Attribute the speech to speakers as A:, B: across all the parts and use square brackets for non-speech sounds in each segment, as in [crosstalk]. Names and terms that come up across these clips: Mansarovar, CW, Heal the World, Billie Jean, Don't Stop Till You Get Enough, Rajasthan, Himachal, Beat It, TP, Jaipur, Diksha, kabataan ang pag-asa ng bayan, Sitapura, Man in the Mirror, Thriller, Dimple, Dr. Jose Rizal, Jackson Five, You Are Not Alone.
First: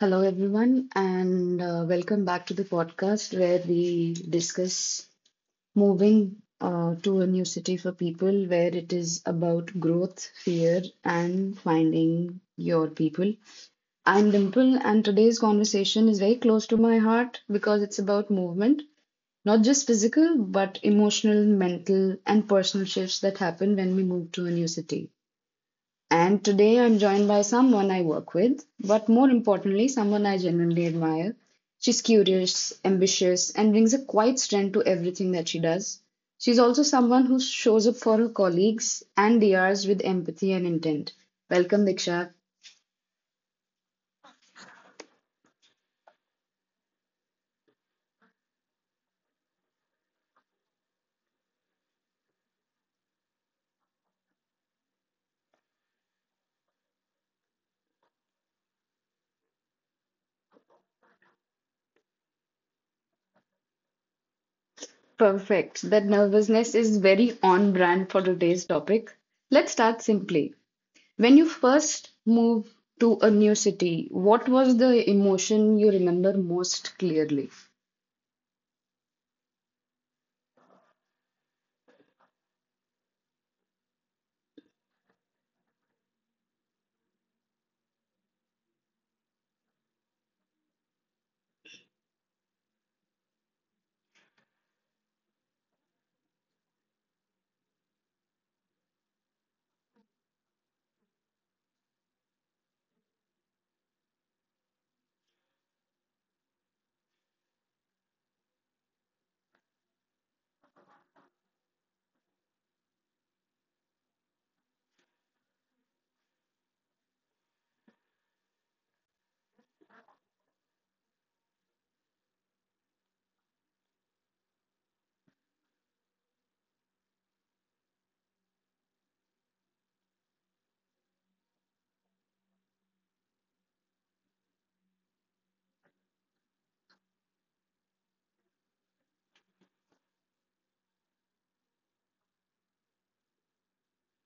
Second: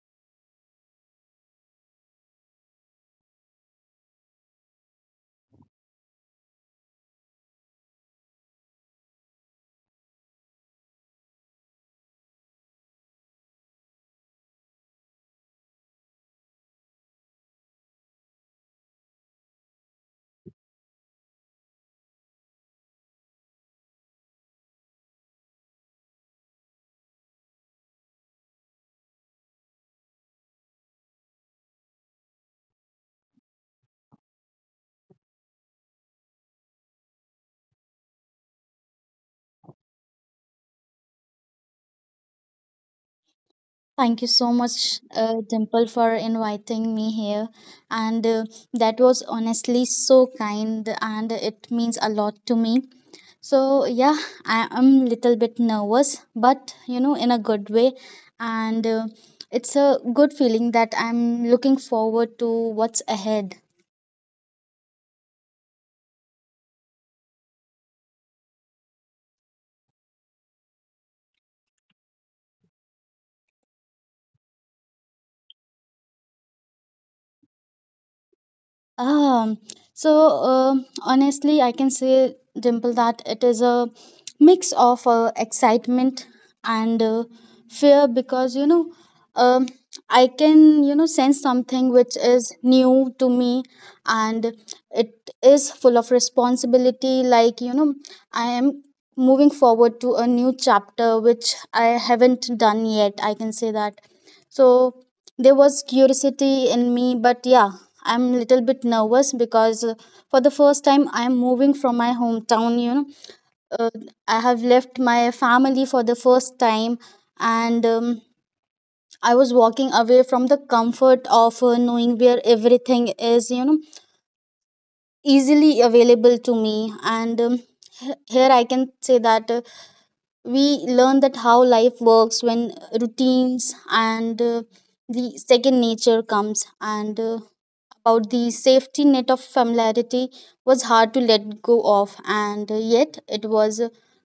A: Hello, everyone, and welcome back to the podcast where we discuss moving to a new city for people, where it is about growth, fear, and finding your people. I'm Dimple, and today's conversation is very close to my heart because it's about movement, not just physical, but emotional, mental, and personal shifts that happen when we move to a new city. And today I'm joined by someone I work with, but more importantly, someone I genuinely admire. She's curious, ambitious, and brings a quiet strength to everything that she does. She's also someone who shows up for her colleagues and DRs with empathy and intent. Welcome, Diksha.
B: Thank you so much, Dimple, for inviting me here. And That was honestly so kind, and it means a lot to me. So yeah, I am little bit nervous, but you know, in a good way. And It's a good feeling that I'm looking forward to what's ahead.
A: Perfect. That nervousness is very on brand for today's topic. Let's start simply. When you first moved to a new city, what was the emotion you remember most clearly?
B: Um, so Honestly, I can say, Dimple, that it is a mix of excitement and fear because you know, um, I can you know sense something which is new to me, and it is full of responsibility. Like you know, I am moving forward to a new chapter which I haven't done yet. I can say that. So there was curiosity in me, but yeah I'm little bit nervous because for the first time I'm moving from my hometown. You know, uh, I have left my family for the first time, and I was walking away from the comfort of knowing where everything is. You know, easily available to me, and here I can say that we learn that how life works when routines and the second nature comes and. About the safety net of familiarity was hard to let go of, and yet it was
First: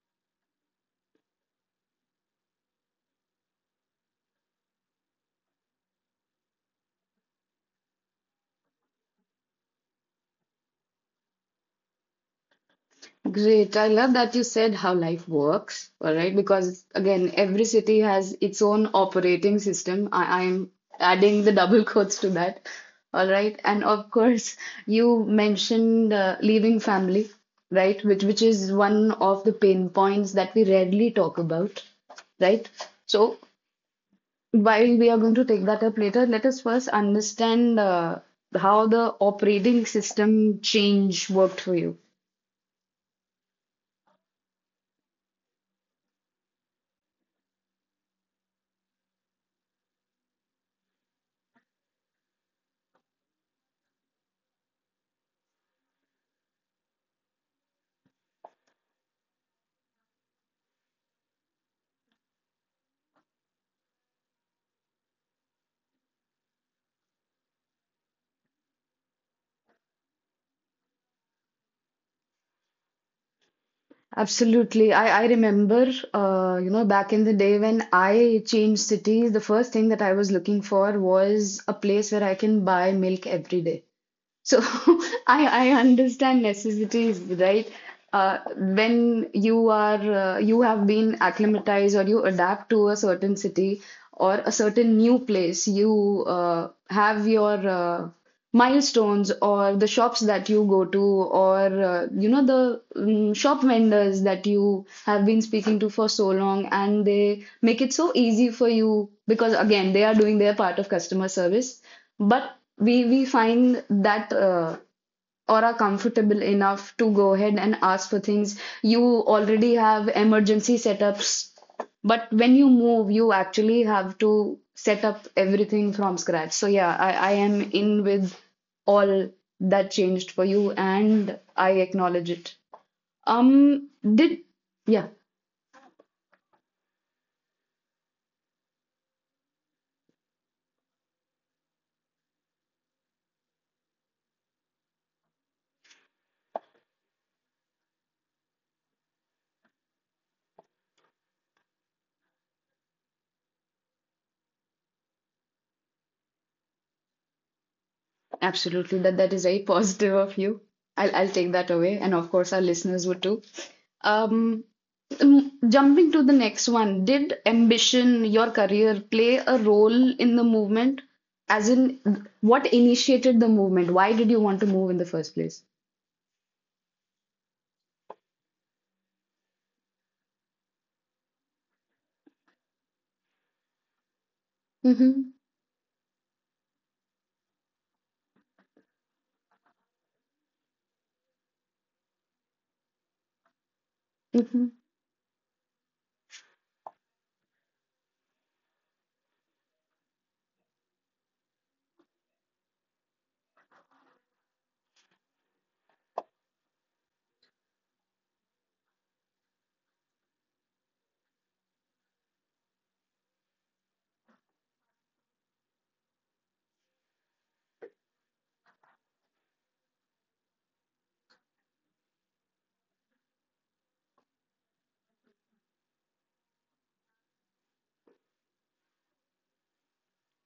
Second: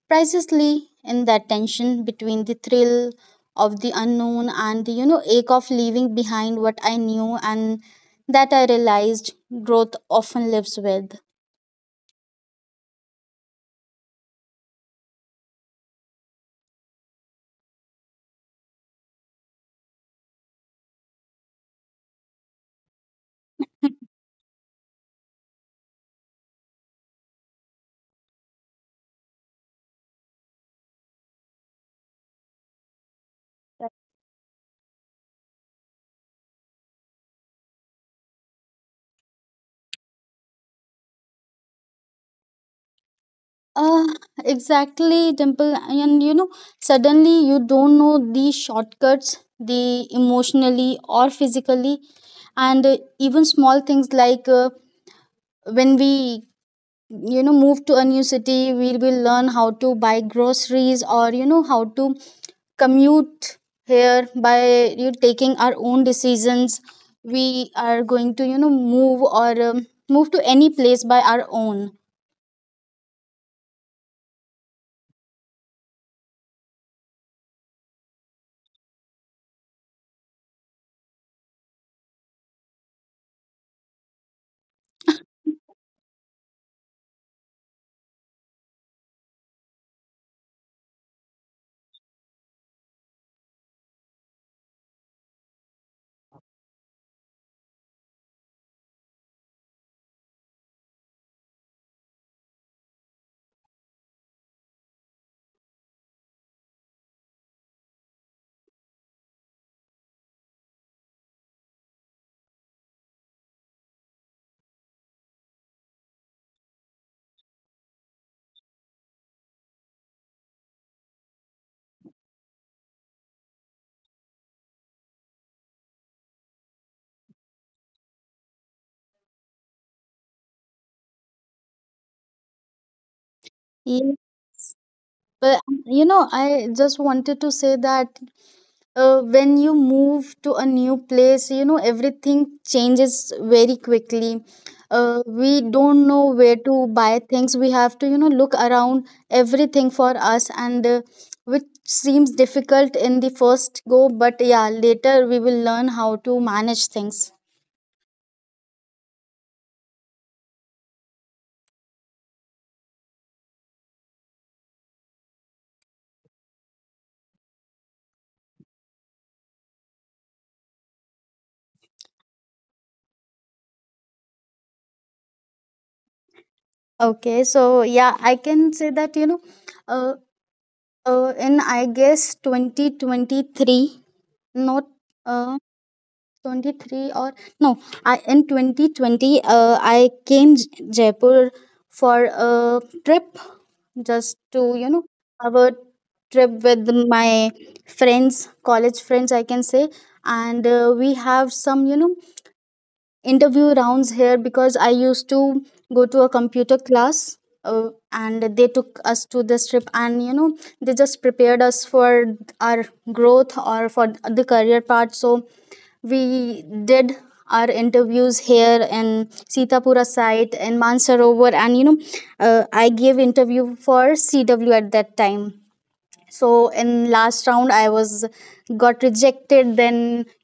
B: pricelessly in that tension between the thrill of the unknown and the you know ache of leaving behind what I knew and that I realized growth often lives with.
A: Great. I love that you said how life works, all right? Because again, every city has its own operating system. I'm adding the double quotes to that, all right? And of course, you mentioned leaving family, right? Which is one of the pain points that we rarely talk about, right? So while we are going to take that up later, let us first understand how the operating system change worked for you.
B: Uh, exactly, Dimple. And you know, suddenly you don't know the shortcuts, the emotionally or physically, and even small things like when we you know move to a new city we will learn how to buy groceries or you know how to commute here by you know, taking our own decisions we are going to you know move or move to any place by our own.
A: Absolutely. I remember, back in the day when I changed cities, the first thing that I was looking for was a place where I can buy milk every day. So [laughs] I understand necessities, right? When you are you have been acclimatized or you adapt to a certain city or a certain new place, you have your milestones or the shops that you go to or you know the shop vendors that you have been speaking to for so long, and they make it so easy for you because again they are doing their part of customer service, but we find that or are comfortable enough to go ahead and ask for things. You already have emergency setups, but when you move, you actually have to set up everything from scratch. So yeah, I am in with all that changed for you, and I acknowledge it. Um, did yeah.
B: But you know, I just wanted to say that when you move to a new place, you know, everything changes very quickly. We don't know where to buy things. We have to, you know, look around everything for us, and which seems difficult in the first go, but yeah, later we will learn how to manage things.
A: Absolutely, that is very positive of you. I'll take that away, and of course our listeners would too. Um, Jumping to the next one, did ambition, your career, play a role in the movement? As in, what initiated the movement? Why did you want to move in the first place?
B: Okay, so yeah, I can say that, you know, uh, in I guess 2023, not.
A: Mm-hmm.
B: Uh, 23 or no I in 2020 I came J- jaipur for a trip just
A: Mm-hmm.
B: to you know our trip with my friends college friends I can say and we have some you know interview rounds here because I used to go to a computer class and they took us to this trip and you know they just prepared us for our growth or for the career part so we did our interviews here in Sitapura site in Mansarovar and you know I gave interview for CW at that time so in last round I was got rejected then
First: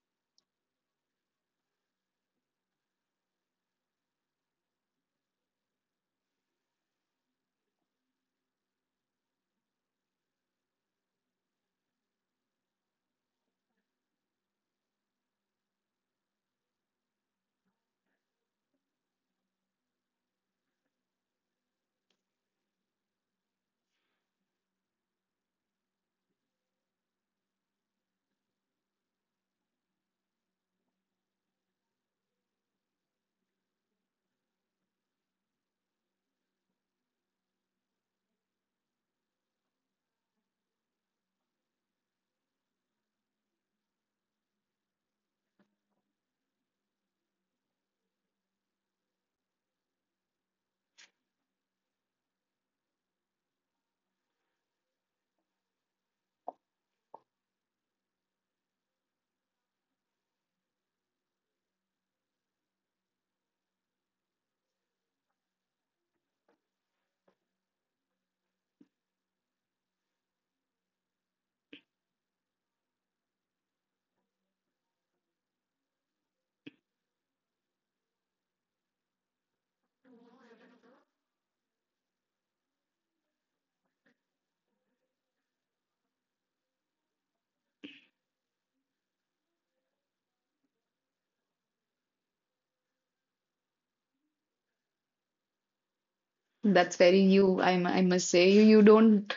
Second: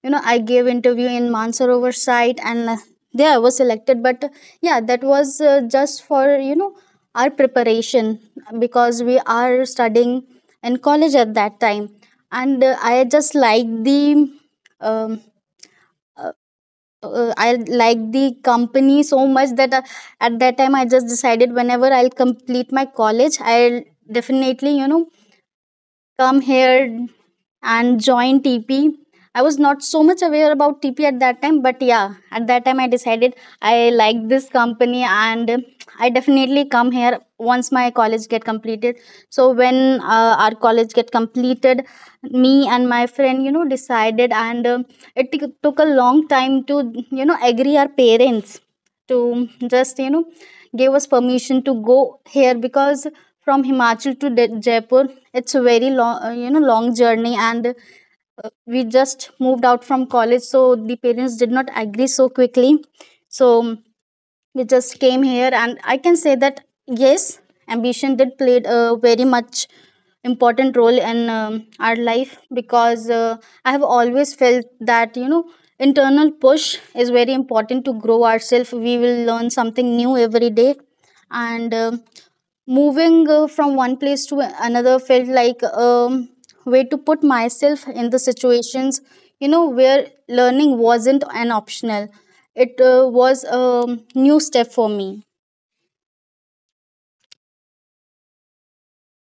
B: you know I gave interview in mansarovar site and there I was selected but yeah that was just for you know our preparation because we are studying in college at that time and I just like the um, uh, I like the company so much that at that time I just decided whenever I'll complete my college I'll definitely you know come here and join TP. I was not so much aware about TP at that time, but yeah, at that time I decided I like this company and I definitely come here once my college get completed. So when our college get completed, me and my friend, you know, decided and took a long time to, you know, agree our parents to just, you know, give us permission to go here because from Himachal to De- Jaipur. It's a very long, you know, long journey, and we just moved out from college, so the parents did not agree so quickly. So we just came here and I can say that yes ambition did played a very much important role in our life because I have always felt that you know internal push is very important to grow ourselves we will learn something new every day and moving from one place to another felt like way to put myself in the situations you know where learning wasn't an optional it was a new step for me.
A: That's very you, I must say. You don't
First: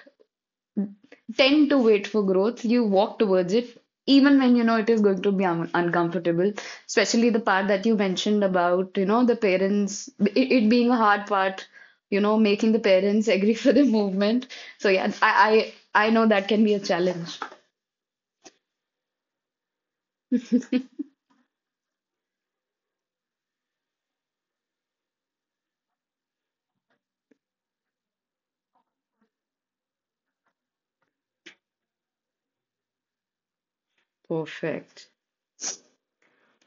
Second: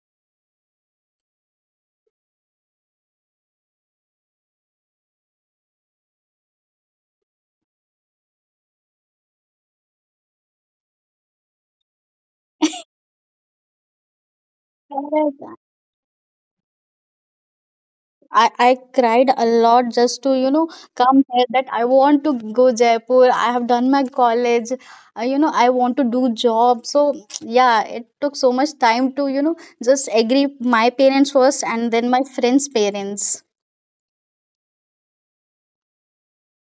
A: tend to wait for growth. You walk towards it, even when you know it is going to be uncomfortable. Especially the part that you mentioned about, you know, the parents, it being a hard part, you know, making the parents [laughs] agree for the movement. So yeah, I know that can be a challenge.
B: I cried a lot just to you know come here that I want to go Jaipur. I have done my college, you know I want to do job. So [tsk] yeah, it took so much time to you know just agree my parents first and then my friends' parents.
A: Perfect.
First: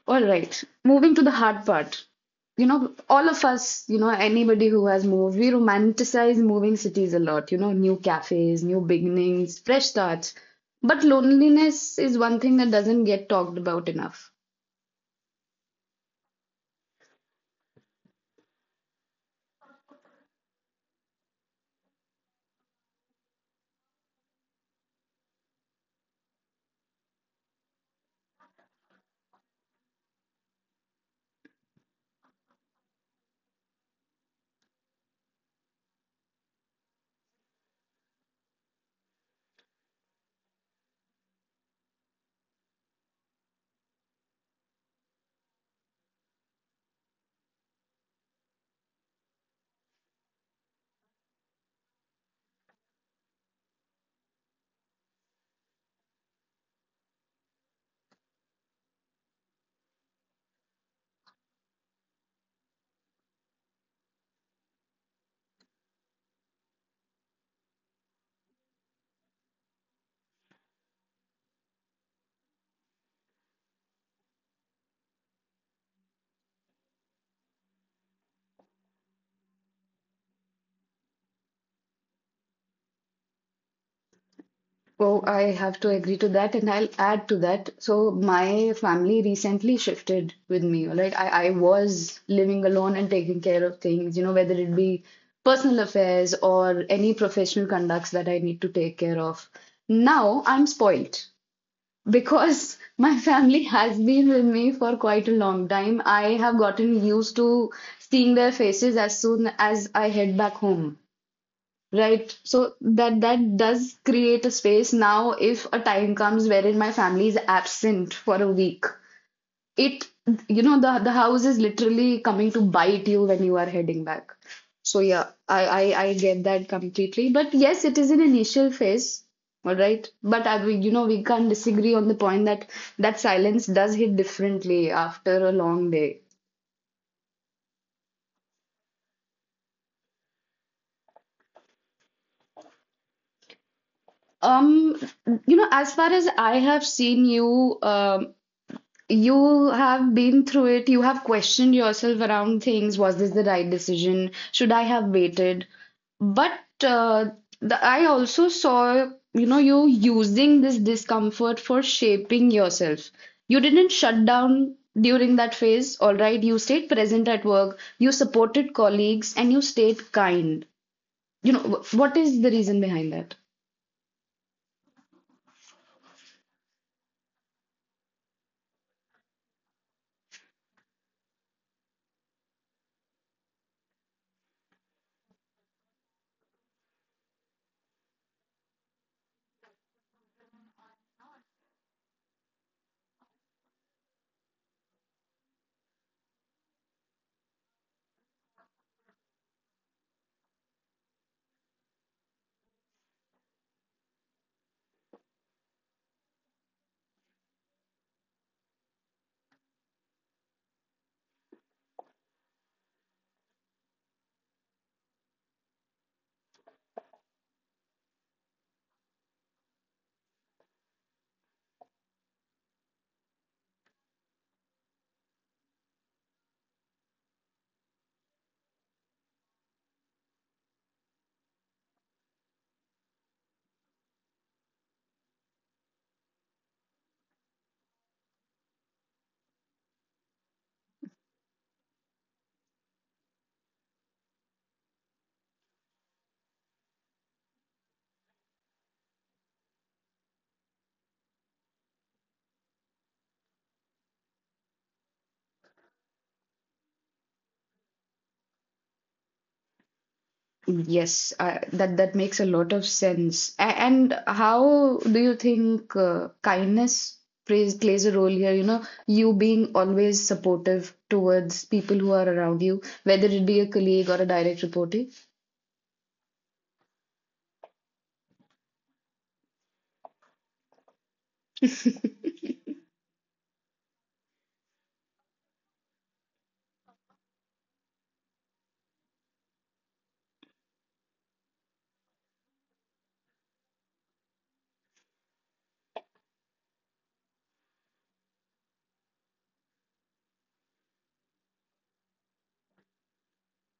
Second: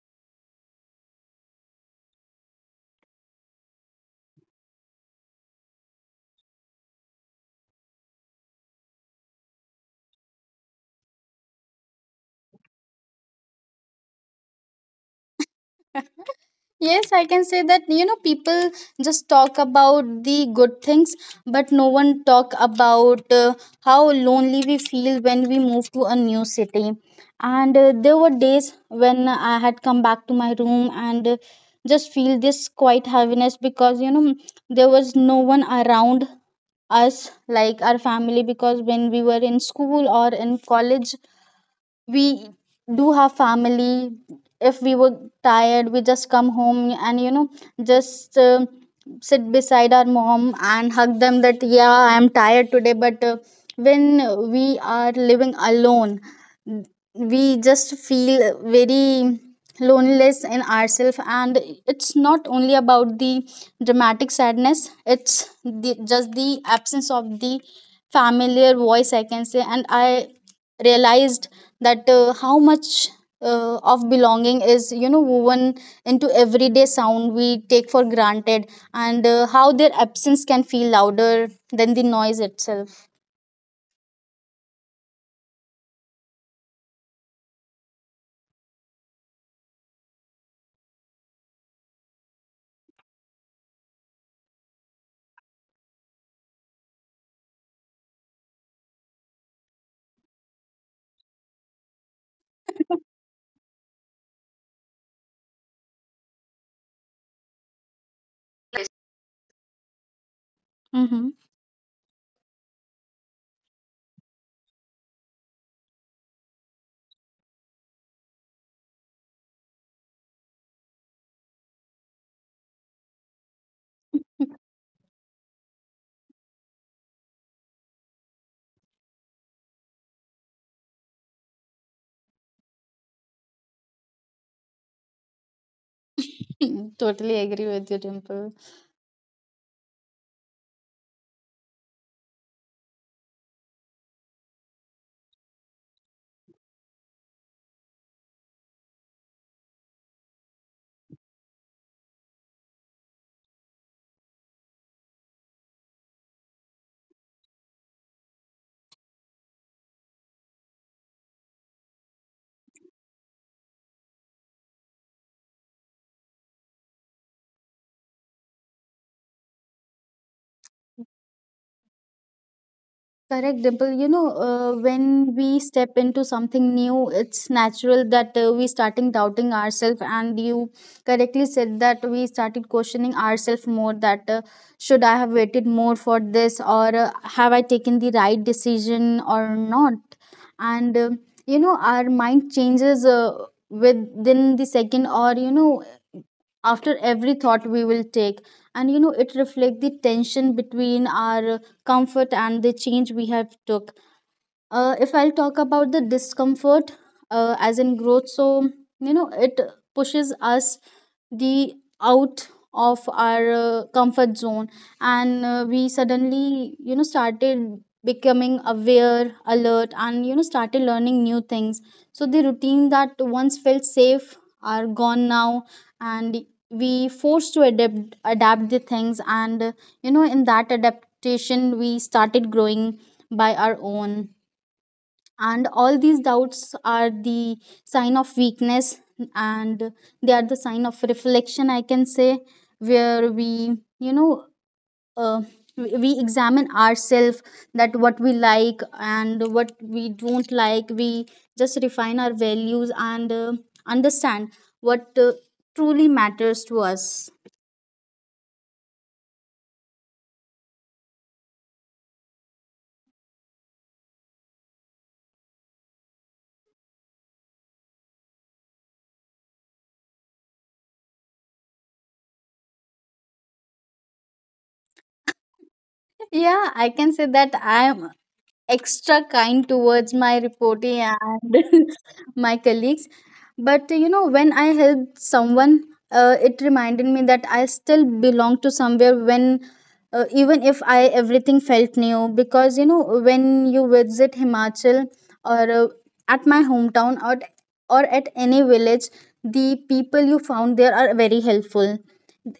A: All right. Moving to the hard part. You know, all of us, you know, anybody who has moved, we romanticize moving cities a lot, you know, new cafes, new beginnings, fresh starts. But loneliness is one thing that doesn't get talked about enough.
B: Yes, I can say that you know people just talk about the good things, but no one talk about how lonely we feel when we move to a new city. And there were days when I had come back to my room and just feel this quiet heaviness because you know there was no one around us like our family because when we were in school or in college we do have family if we were tired we just come home and you know just sit beside our mom and hug them that yeah I am tired today but when we are living alone we just feel very loneliness in ourselves and it's not only about the dramatic sadness it's the, just the absence of the familiar voice I can say and I realized that how much of belonging is you know woven into everyday sound we take for granted and how their absence can feel louder than the noise itself.
A: Oh, I have to agree to that, and I'll add to that. So my family recently shifted with me. Like I was living alone and taking care of things, you know, whether it be personal affairs or any professional conducts that I need to take care of. Now I'm spoilt because [laughs] my family has been with me for quite a long time. I have gotten used to seeing their faces as soon as I head back home.
B: Mm-hmm.
A: Right. So that does create a space. Now, if a time comes wherein my family is absent for a week, it, you know, the house is literally coming to bite you when you are heading back. So yeah, I get that completely. But yes, it is an initial phase. All right. But I, we, you know, we can't disagree on the point that that silence does hit differently after a long day.
B: [laughs] Totally agree with you dimple.
A: Um, you know, as far as I have seen you, you have been through it. You have questioned yourself around things. Was this the right decision? Should I have waited? But I also saw, you know, you using this discomfort for shaping yourself. You didn't shut down during that phase, all right? You stayed present at work, you supported colleagues, and you stayed kind. You know, what is the reason behind that?
B: Correct, Dimple. You know, when we step into something new, it's natural that we starting doubting ourselves. And you correctly said that we started questioning ourselves more. That should I have waited more for this, or have I taken the right decision or not? And you know, our mind changes within the second, or you know, after every thought we will take and you know it reflects the tension between our comfort and the change we have took. If I'll talk about the discomfort as in growth so you know it pushes us the out of our comfort zone and we suddenly you know started becoming aware alert and you know started learning new things so the routine that once felt safe are gone now and we forced to adapt the things and you know in that adaptation we started growing by our own and all these doubts are the sign of weakness and they are the sign of reflection I can say where we you know uh, we examine ourselves that what we like and what we don't like we just refine our values and understand what truly matters to us.
A: Yes, that that makes a lot of sense. And how do you think kindness plays a role here? You know, you being always supportive towards people who are around you, whether it be a colleague or a direct report.
B: Yeah I can say that I am extra kind towards my reporting and [laughs] my colleagues. But you know, when I helped someone, it reminded me that I still belong to somewhere when. Even if I everything felt new, because you know when you visit Himachal or at my hometown or at any village, the people you found there are very helpful.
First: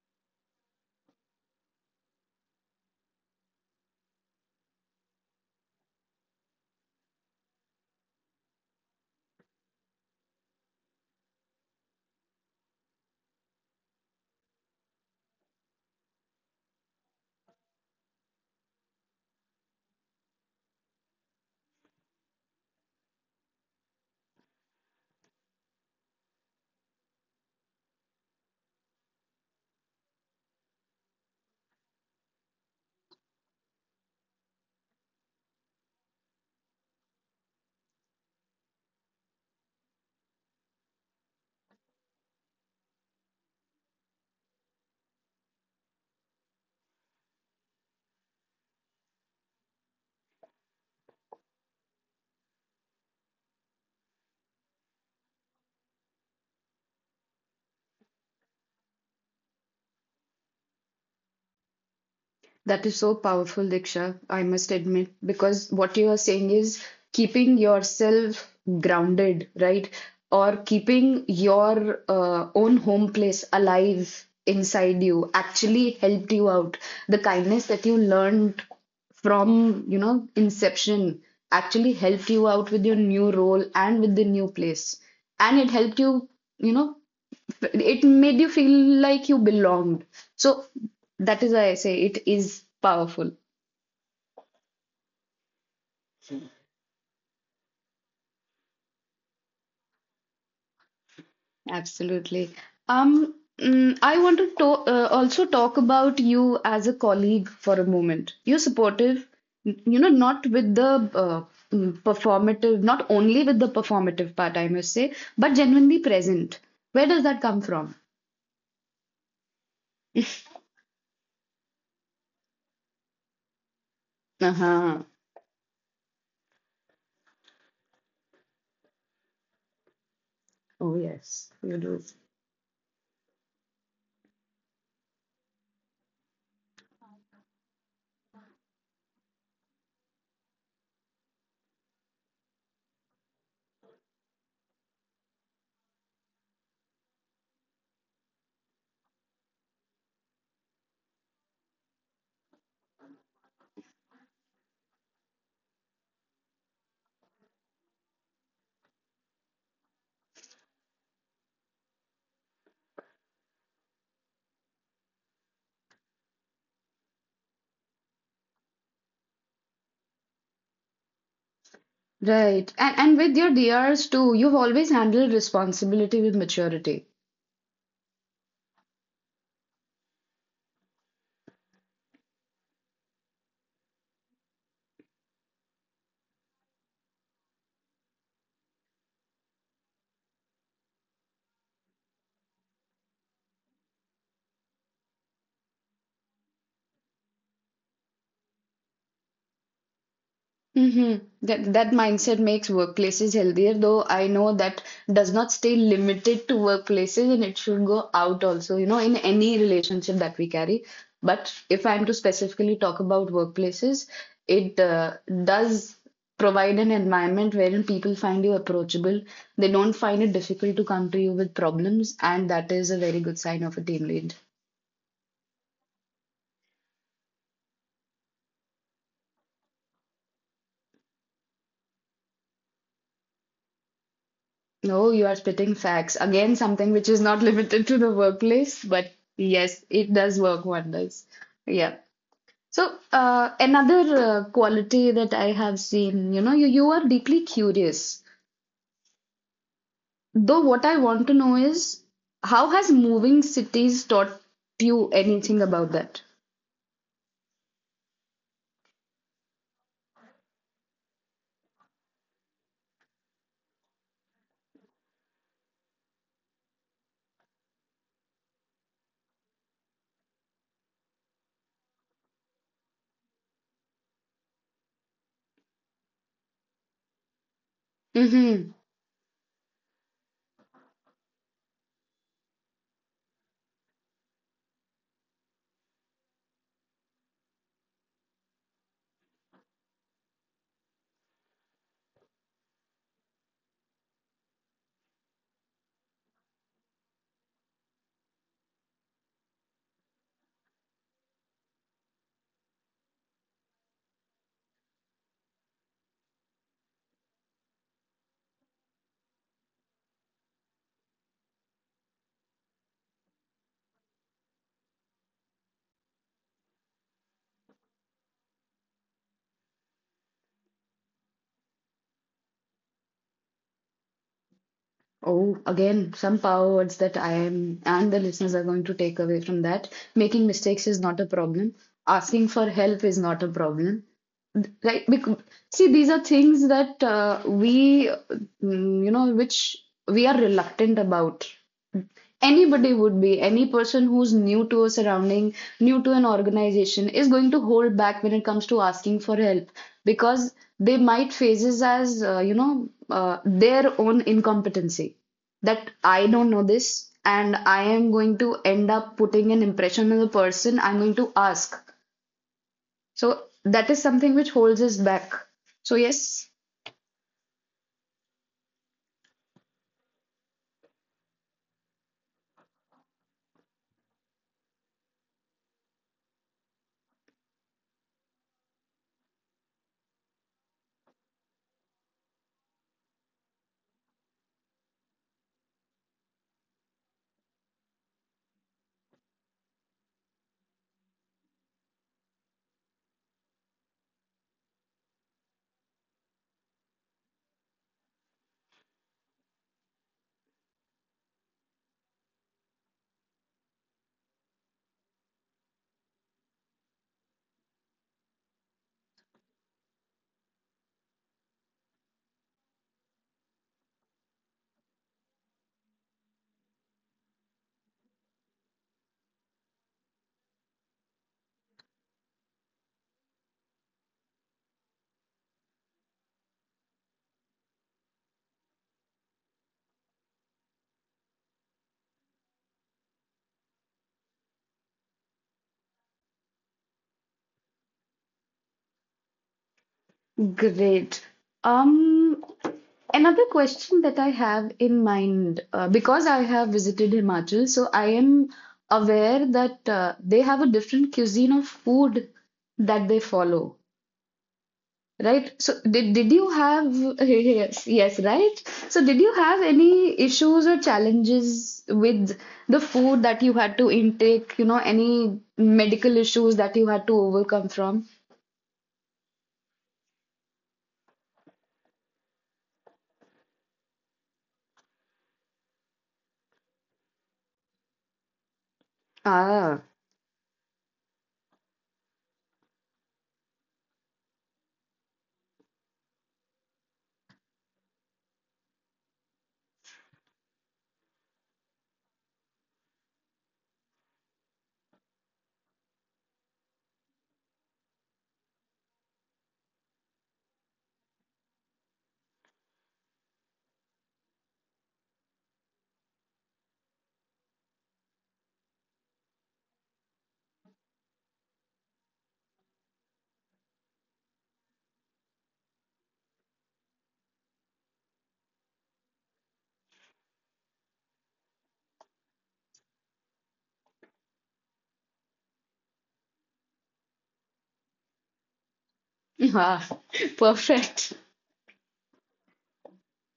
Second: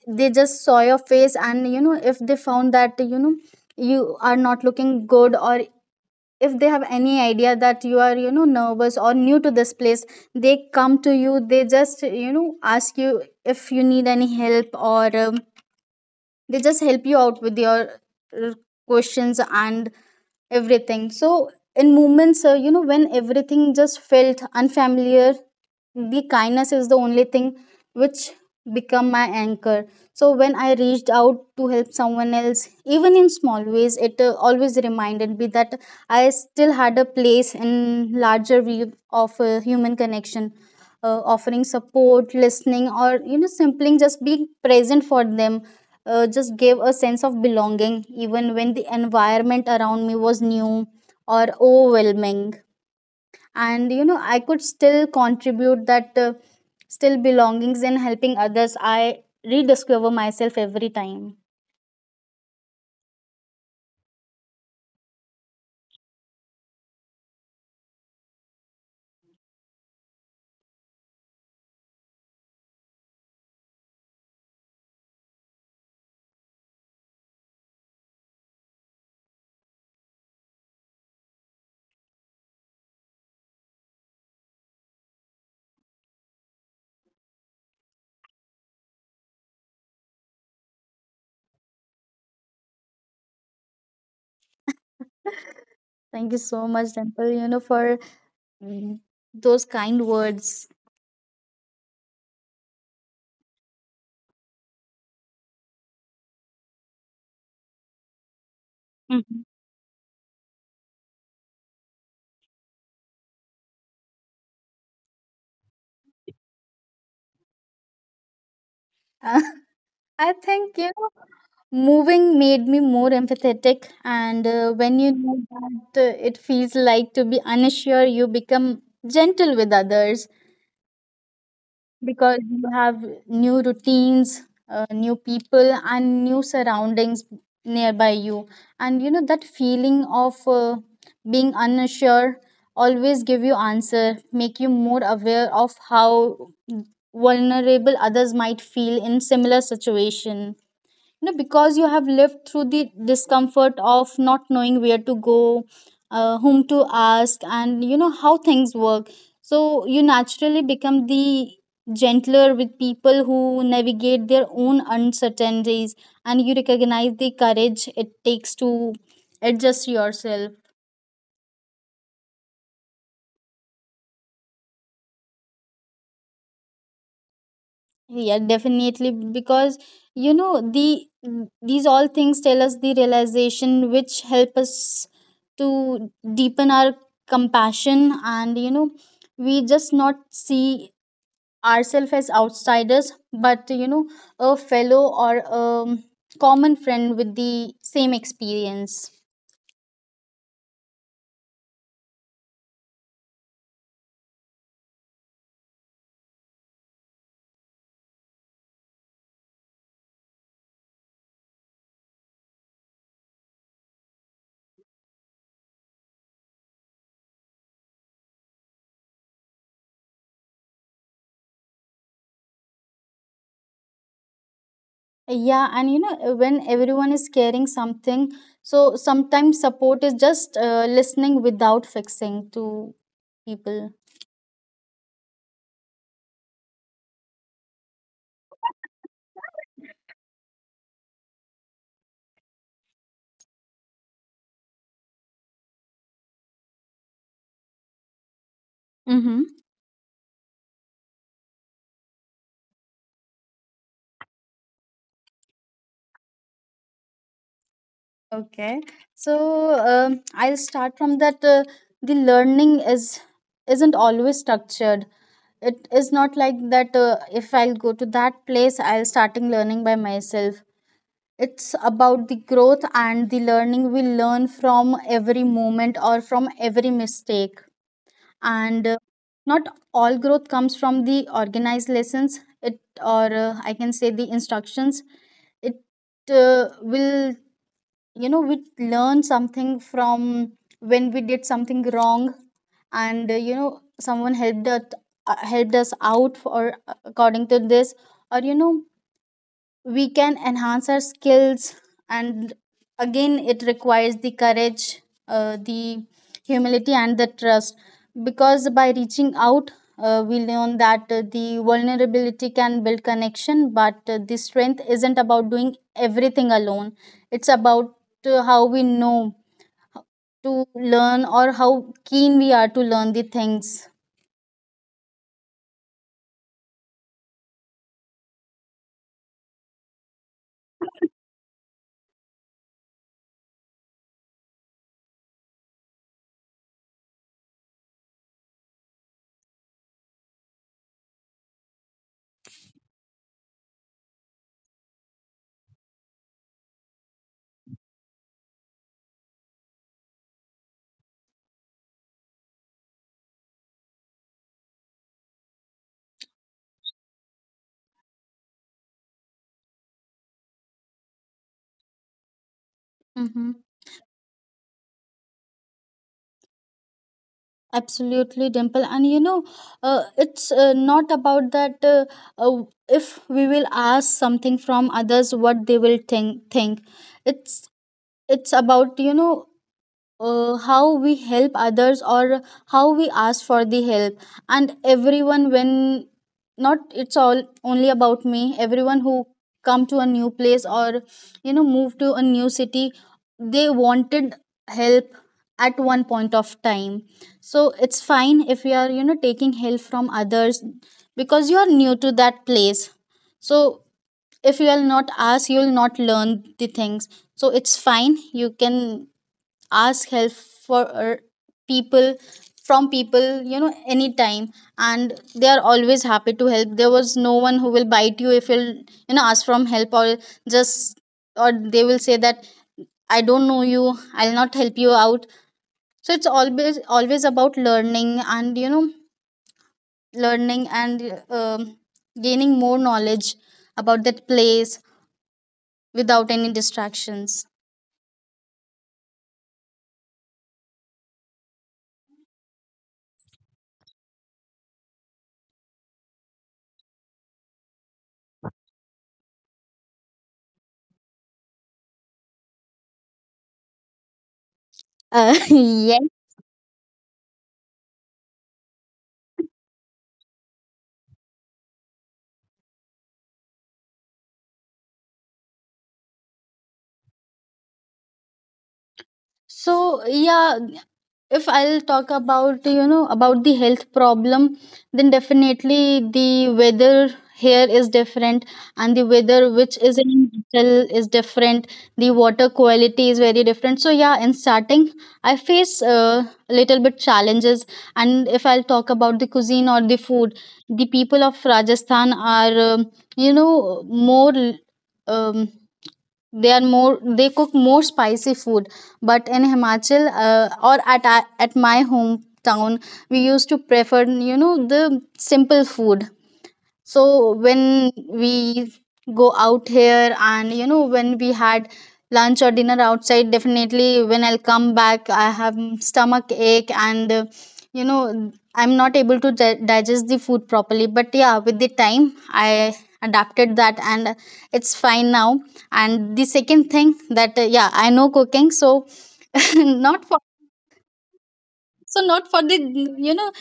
B: They just saw your face, and you know if they found that you know you are not looking good or if they have any idea that you are you know nervous or new to this place they come to you they just you know ask you if you need any help or they just help you out with your uh, questions and everything so in moments you know when everything just felt unfamiliar the kindness is the only thing which become my anchor so when I reached out to help someone else even in small ways it always reminded me that I still had a place in larger view of human connection. Offering support listening or you know simply just being present for them just gave a sense of belonging even when the environment around me was new or overwhelming and you know I could still contribute that still belongings and helping others I rediscover myself every time.
A: That is so powerful, Diksha, I must admit, because what you are saying is keeping yourself grounded, right? Or keeping your own home place alive inside you actually helped you out. The kindness that you learned from, you know, inception actually helped you out with your new role and with the new place. And it helped you, you know, it made you feel like you belonged. So that is why I say it is powerful.
B: Thank you so much temple you know for mm, those kind words.
A: Absolutely. I want to, also talk about you as a colleague for a moment. You're supportive,
B: Mhm.
A: you know, not with the performative, not only with the performative part, I must say, but genuinely present. Where does that come from?
B: [laughs] I think, you know, moving made me more empathetic. And when
A: Uh-huh.
B: you know that it feels like to be unsure, you become gentle with others
A: Oh, yes, you do.
B: because you have new routines, new people, and new surroundings nearby you. That feeling of being unsure always give you answer make you more aware of how vulnerable others might feel in similar situation because you have lived through the discomfort of not knowing where to go, whom to ask, and how things work. So you naturally become the gentler with people who navigate their own uncertainties, and you recognize the courage it takes to adjust yourself.
A: Right. And with your DRs too, you've always handled responsibility with maturity.
B: Yeah, definitely, because you know the these all things tell us the realization which help us to deepen our compassion. And we just not see ourselves as outsiders but, a fellow or a common friend with the same experience.
A: Hmm. That that mindset makes workplaces healthier, though I know that does not stay limited to workplaces and it should go out also, you know, in any relationship that we carry. But if I'm to specifically talk about workplaces, it does provide an environment wherein people find you approachable. They don't find it difficult to come to you with problems, and that is a very good sign of a team lead.
B: Yeah, and when everyone is carrying something, so sometimes support is just listening without fixing to people.
A: No, you are spitting facts. Again, something which is not [laughs] limited to the workplace, but yes, it does work wonders. Yeah. So, another quality that I have seen, you know, you are deeply curious.
B: Mhm.
A: Though, what I want to know is how has moving cities taught you anything about that?
B: Okay, so I'll start from that. The learning is isn't always structured. It is not like that. If I'll go to that place, I'll starting learning by myself. It's about the growth and the learning we learn from every moment or from every mistake.
A: Mm-hmm.
B: And not all growth comes from the organized lessons. It or I can say the instructions. It will you know we learn something from when we did something wrong, and someone helped us, out for according to this, or we can enhance our skills. And again it requires the courage, the humility and the trust, because by reaching out, we learn that the vulnerability can build connection, but the strength isn't about doing everything alone. It's about, how we know to learn, or how keen we are to learn the things.
A: Oh, again, some power words that I am and the listeners are going to take away from that. Making mistakes is not a problem. Asking for help is not a problem. Right? Because, see, these are things that you know, which we are reluctant about. Anybody would be, any person who's new to a surrounding, new to an organization, is going to hold back when it comes to asking for help because they might faces as, their own incompetency. That I don't know this and I am going to end up putting an impression on the person I'm going to ask. So that is something which holds us
B: Mhm.
A: back. So yes,
B: Absolutely, Dimple, and it's, not about that, if we will ask something from others what they will think. It's it's about, how we help others or how we ask for the help. And everyone when, not it's all only about me, everyone who come to a new place or, move to a new city, they wanted help at one point of time. So it's fine if you are, taking help from others, because you are new to that place. So if you will not ask, you will not learn the things. So it's fine, you can ask help for people from people, anytime. And they are always happy to help. There was no one who will bite you if you'll, ask from help, or just, or they will say that I don't know you, I'll not help you out. So it's always always about learning, and learning and gaining more knowledge about that place without any distractions.
A: great. Um, Another question that I have in mind, because I have visited Himachal, so I am aware that they have a different cuisine of food that they follow, right? So did you have, [laughs]
B: [laughs] Yeah.
A: yes, yes, right? So did you have any issues or challenges with the food that you had to intake, you know, any medical issues that you had to overcome from?
B: So yeah, if I'll talk about you know about the health problem, then definitely the weather here is different, and the
A: Ah,
B: weather which is in Himachal is different. The water quality is very different, so yeah, in starting I face a little bit challenges. And if I'll talk about the cuisine or the food, the people of Rajasthan are, more, um, they cook more spicy food. But in Himachal, or at my hometown, we used to prefer, the simple food. So when we go out here, and when we had lunch or dinner outside, definitely when I'll come back I have stomach ache and, I'm not able to digest the food properly. But yeah, with the time I adapted that, and it's fine now. And the second thing, that yeah, I know cooking. So [laughs]
A: ah,
B: not for,
A: [laughs] perfect.
B: so not for the, you know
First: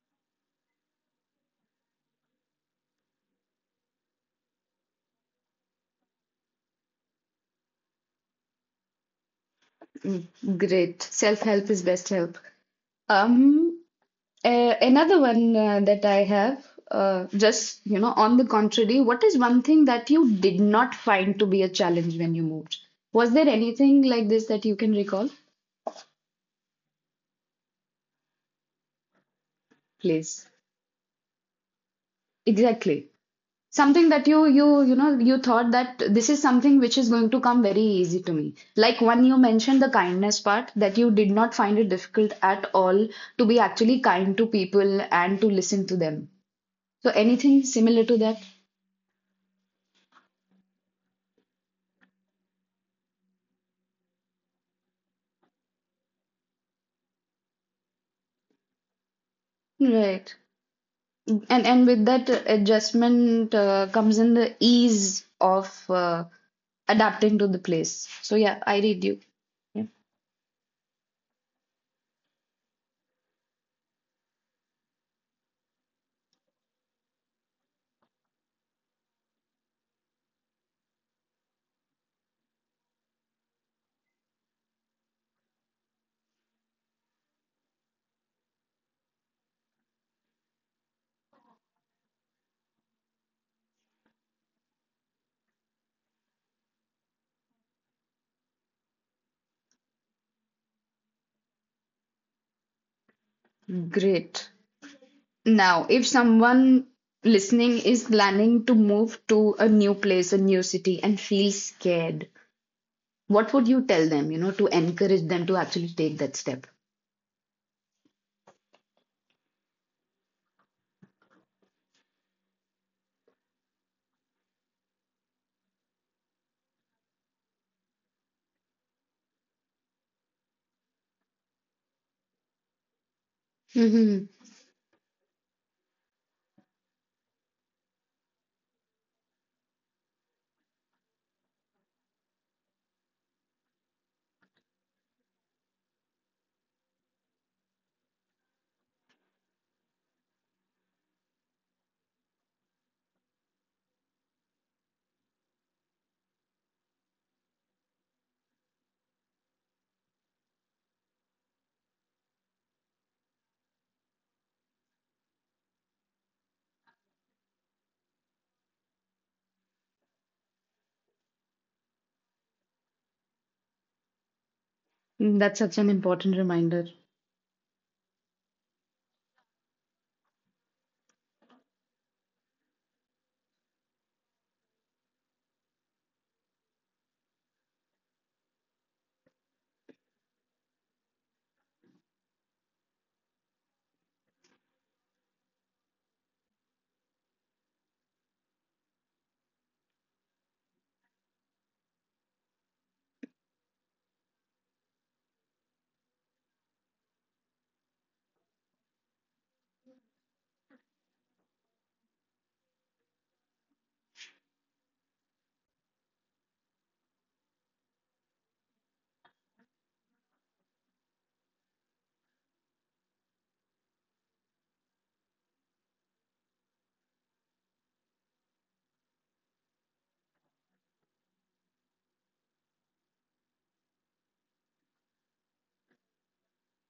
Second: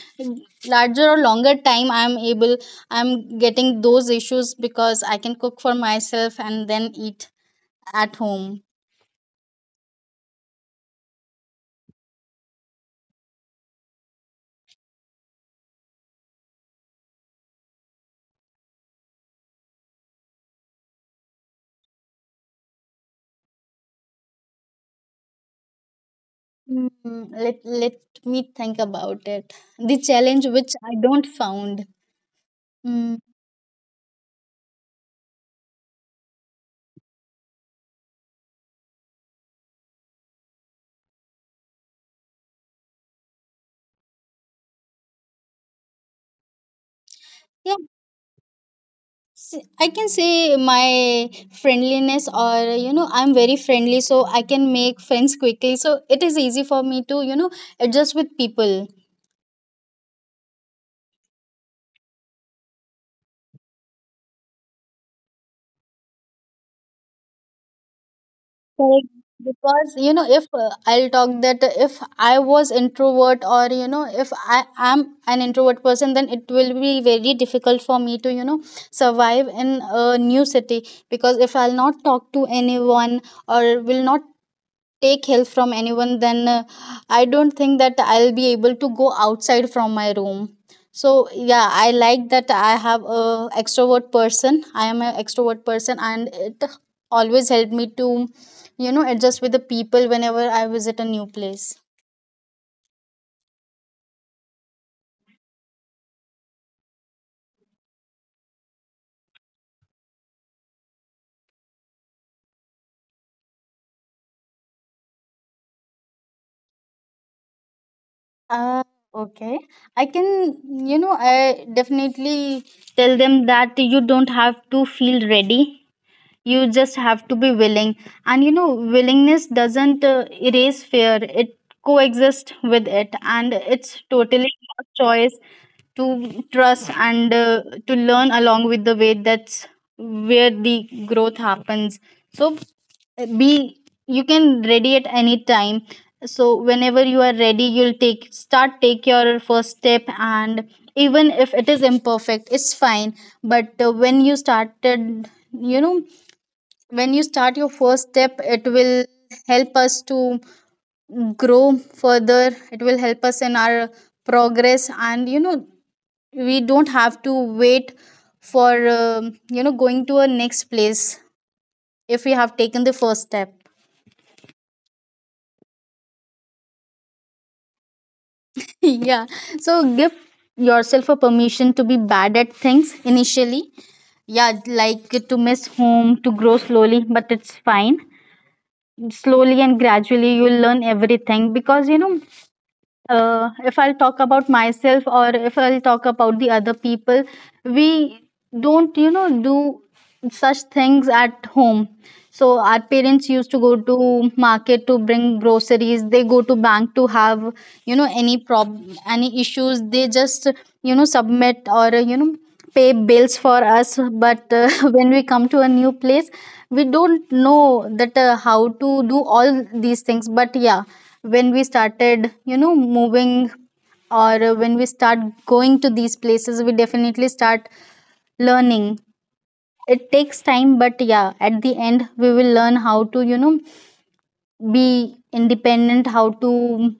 B: larger or longer time, I'm getting those issues, because I can cook for myself and then eat at home.
A: Mm, great. Self-help is best help. Um, Another one that I have, just you know, on the contrary, what is one thing that you did not find to be a challenge when you moved? Was there anything like this that you can recall?
B: Let me think about it. The challenge
A: Please.
B: which I don't found.
A: Exactly.
B: Mm,
A: Something that you know you thought that this is something which is going to come very easy to me. Like one you mentioned the kindness part that you did not find it difficult at all to be actually kind to people and to listen to them. So anything
B: yeah,
A: similar to that?
B: I can say my friendliness, or I'm very friendly, so I can make friends quickly, so it is easy for me to, adjust with people.
A: Right. And with that adjustment comes in the ease of adapting to the place. So yeah, I read
B: Correct.
A: you. Yeah.
B: Because, if I'll talk that, if I was introvert, or, if I am an introvert person, then it will be very difficult for me to, survive in a new city. Because if I'll not talk to anyone, or will not take help from anyone, then, I don't think that I'll be able to go outside from my room. So yeah, I like that I am an extrovert person, and it always helped me to, adjust with the people whenever I visit a new place.
A: Great. Now, if someone listening is planning to move to a new place, a new city, and feels scared, what would you tell them, you know, to encourage them to actually take that step?
B: uh, okay, i can I definitely tell them that you don't have to feel ready, you just have to be willing. And willingness doesn't, erase fear, it coexists with it, and it's
A: Hmm.
B: totally your choice to trust and, to learn along with the way. That's where the growth happens. So, be you can ready at any time. So whenever you are ready, you'll take your first step, and even if it is imperfect, it's fine. But, when you started, you know when you start your first step, it will help us to grow further, it will help us in our progress. And we don't have to wait for, going to a next place, if we have taken the first step.
A: That's such an important reminder.
B: [laughs] Yeah. So give yourself a permission to be bad at things initially. Yeah, like to miss home, to grow slowly, but it's fine. Slowly and gradually you'll learn everything, because if I'll talk about myself, or if I'll talk about the other people, we don't, do such things at home. So our parents used to go to market to bring groceries. They go to bank to have, you know, any prob, any issues. They just, submit, or pay bills for us. But, [laughs] when we come to a new place, we don't know that, how to do all these things. But yeah, when we started, moving, or, when we start going to these places, we definitely start learning. It takes time, but yeah, at the end we will learn how to, be independent, how to,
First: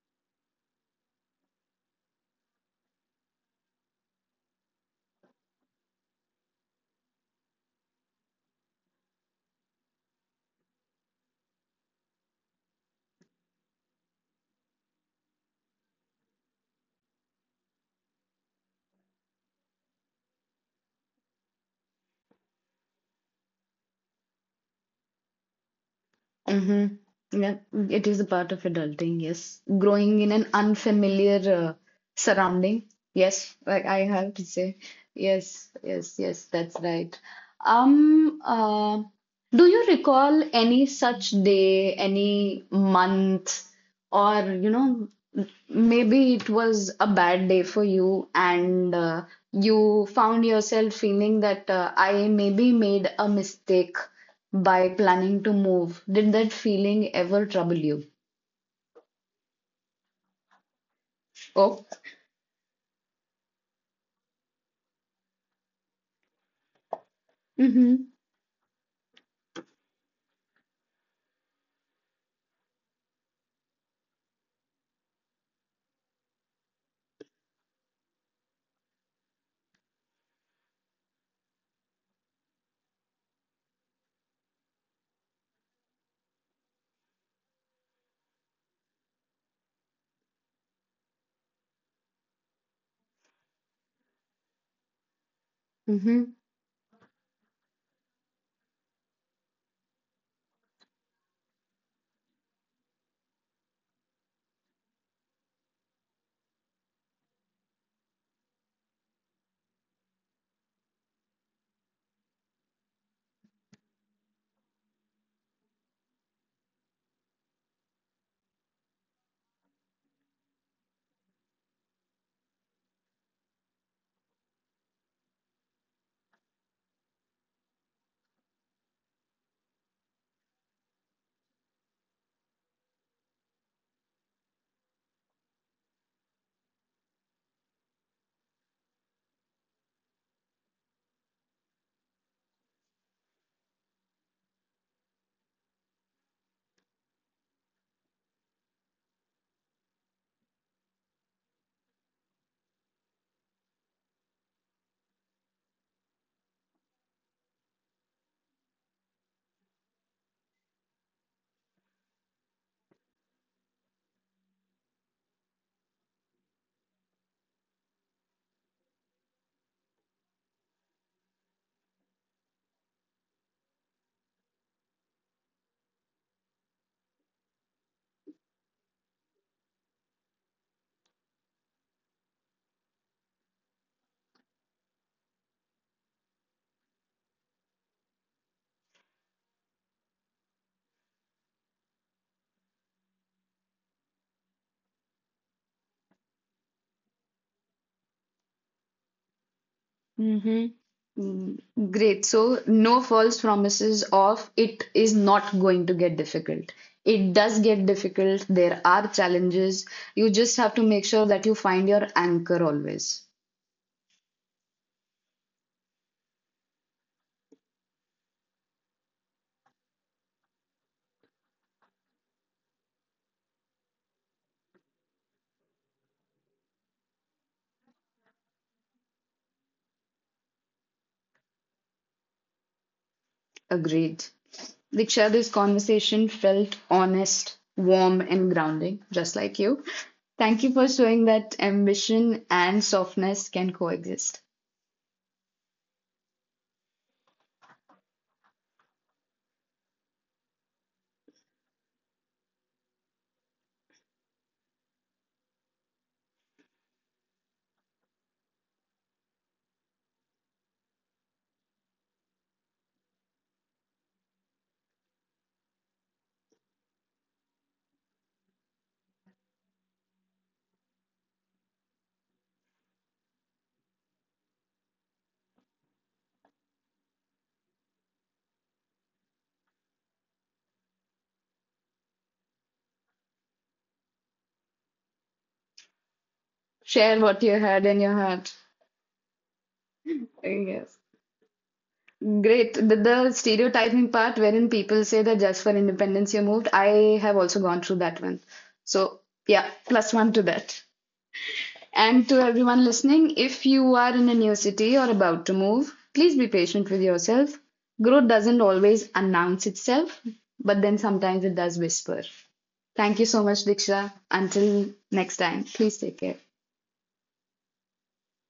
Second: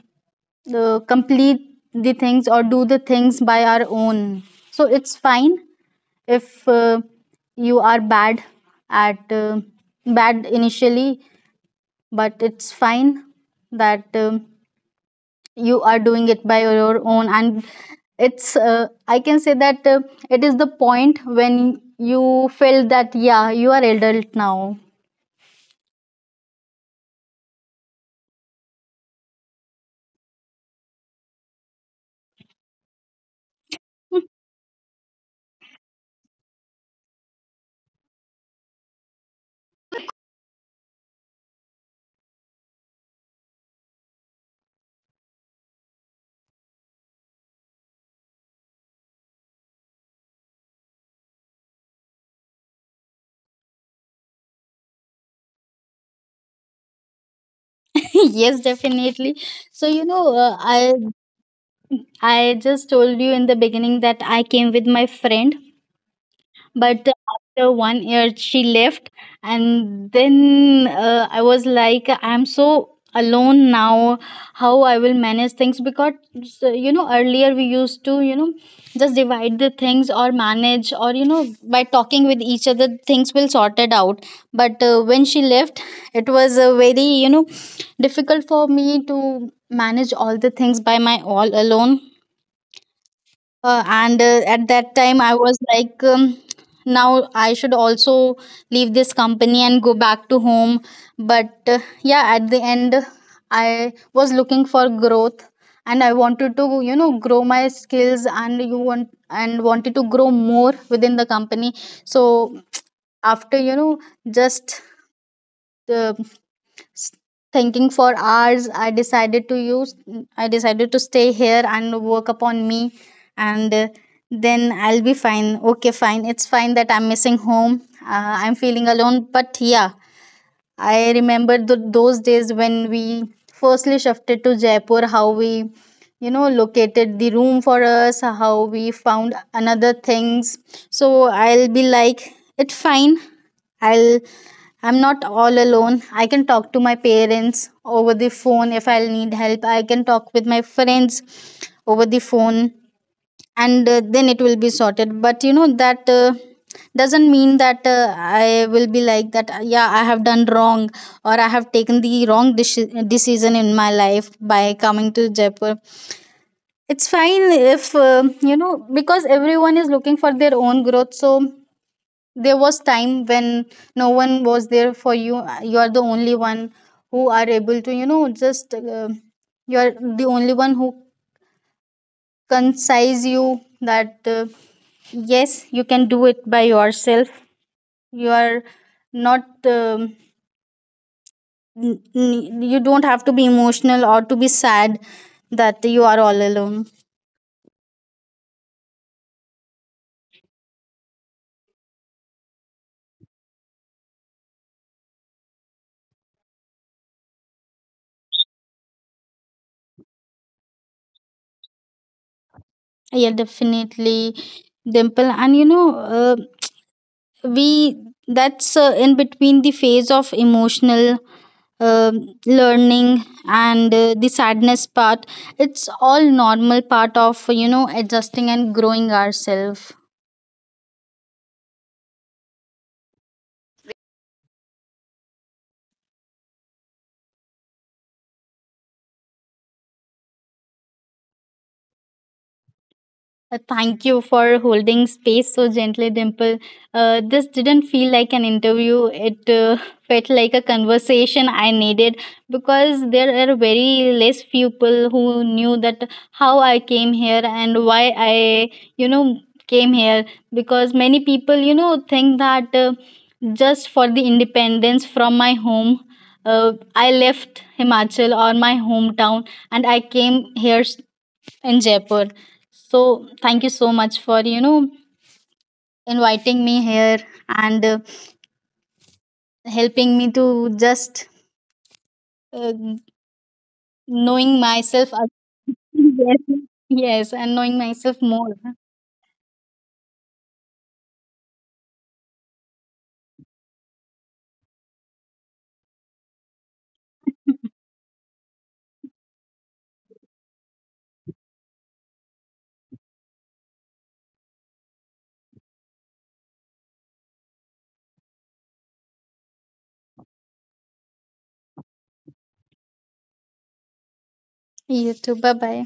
B: complete the things or do the things by our own. So it's fine if, you are bad at, bad initially, but it's fine that, you are doing it by your own. And it's, I can say that, it is the point when you feel that yeah, you are adult now.
A: Mm-hmm. Yeah, it is a part of adulting, yes. Growing in an unfamiliar surrounding. Yes, like I have to say. Yes, yes, yes, that's right. Um, uh, do you recall any such day, any month, or you know, maybe it was a bad day for you and you found yourself feeling that I maybe made a mistake by planning to move. Did that feeling ever trouble you?
B: [laughs] Yes, definitely. So
A: Oh.
B: I just told you in the beginning that I came with my friend.
A: Mm-hmm.
B: But after one year she left, and then, I was like, I'm so alone now. How I will manage things, because, earlier we used to, just divide the things, or manage, or, by talking with each other things will sorted out. But, when she left, it was, very, difficult for me to manage all the things by my all alone. And,
A: Mm-hmm.
B: at that time, I was like, now I should also leave this company and go back to home. But, yeah, at the end, I was looking for growth, and I wanted to, grow my skills, and you want and wanted to grow more within the company. So after, just, uh, S- thinking for hours, I decided to stay here and work upon me. And, then I'll be fine. Okay, fine. It's fine that I'm missing home. I'm feeling alone, but yeah, I remember those days when we firstly shifted to Jaipur, how we, located the room for us, how we found another things. So I'll be like, it's fine. I'll I'm not all alone. I can talk to my parents over the phone if I'll need help. I can talk with my friends over the phone, and, then it will be sorted. But that, doesn't mean that, I will be like that, yeah, I have done wrong, or I have taken the wrong decision in my life by coming to Jaipur. It's fine if, because everyone is looking for their own growth. So there was time when no one was there for you, you are the only one who are able to, just, you are the only one who concise you that, yes, you can do it by yourself. You are not, you don't have to be emotional or to be sad that you are all alone.
A: Mm-hmm. Mm, great. So, no false promises of it is not going to get difficult. It does get difficult. There are challenges. You just have to make sure that you find your anchor always.
B: Yeah, definitely, Dimple, and uh, we that's, in between the phase of emotional um learning, and, the sadness part, it's all normal part of, adjusting and growing ourselves.
A: Agreed. Diksha, this conversation felt honest, warm, and grounding, just like you. Thank you for showing that ambition and softness can coexist.
B: Thank you for holding space so gently, Dimple. This didn't feel like an interview. It [laughs] felt like a conversation I needed, because there are very less people who knew that how I came here, and why I, you know, came here. Because many people, think that, just for the independence from my home, I left Himachal or my hometown, and I came here in Jaipur. So thank you so much for, inviting me here, and, helping me to just, uh,
A: Share
B: knowing
A: what you
B: myself. [laughs]
A: had in your heart.
B: Yes, yes, and knowing myself
A: Yes.
B: more.
A: Great. The stereotyping part wherein people say that just for independence you moved, I have also gone through that one. So, yeah, plus one to that. And to everyone listening, if you are in a new city or about to move, please be patient with yourself. Growth doesn't always announce itself, but then sometimes it does whisper. Thank you so much, Diksha. Until next time, please take care.
B: You too. Bye bye.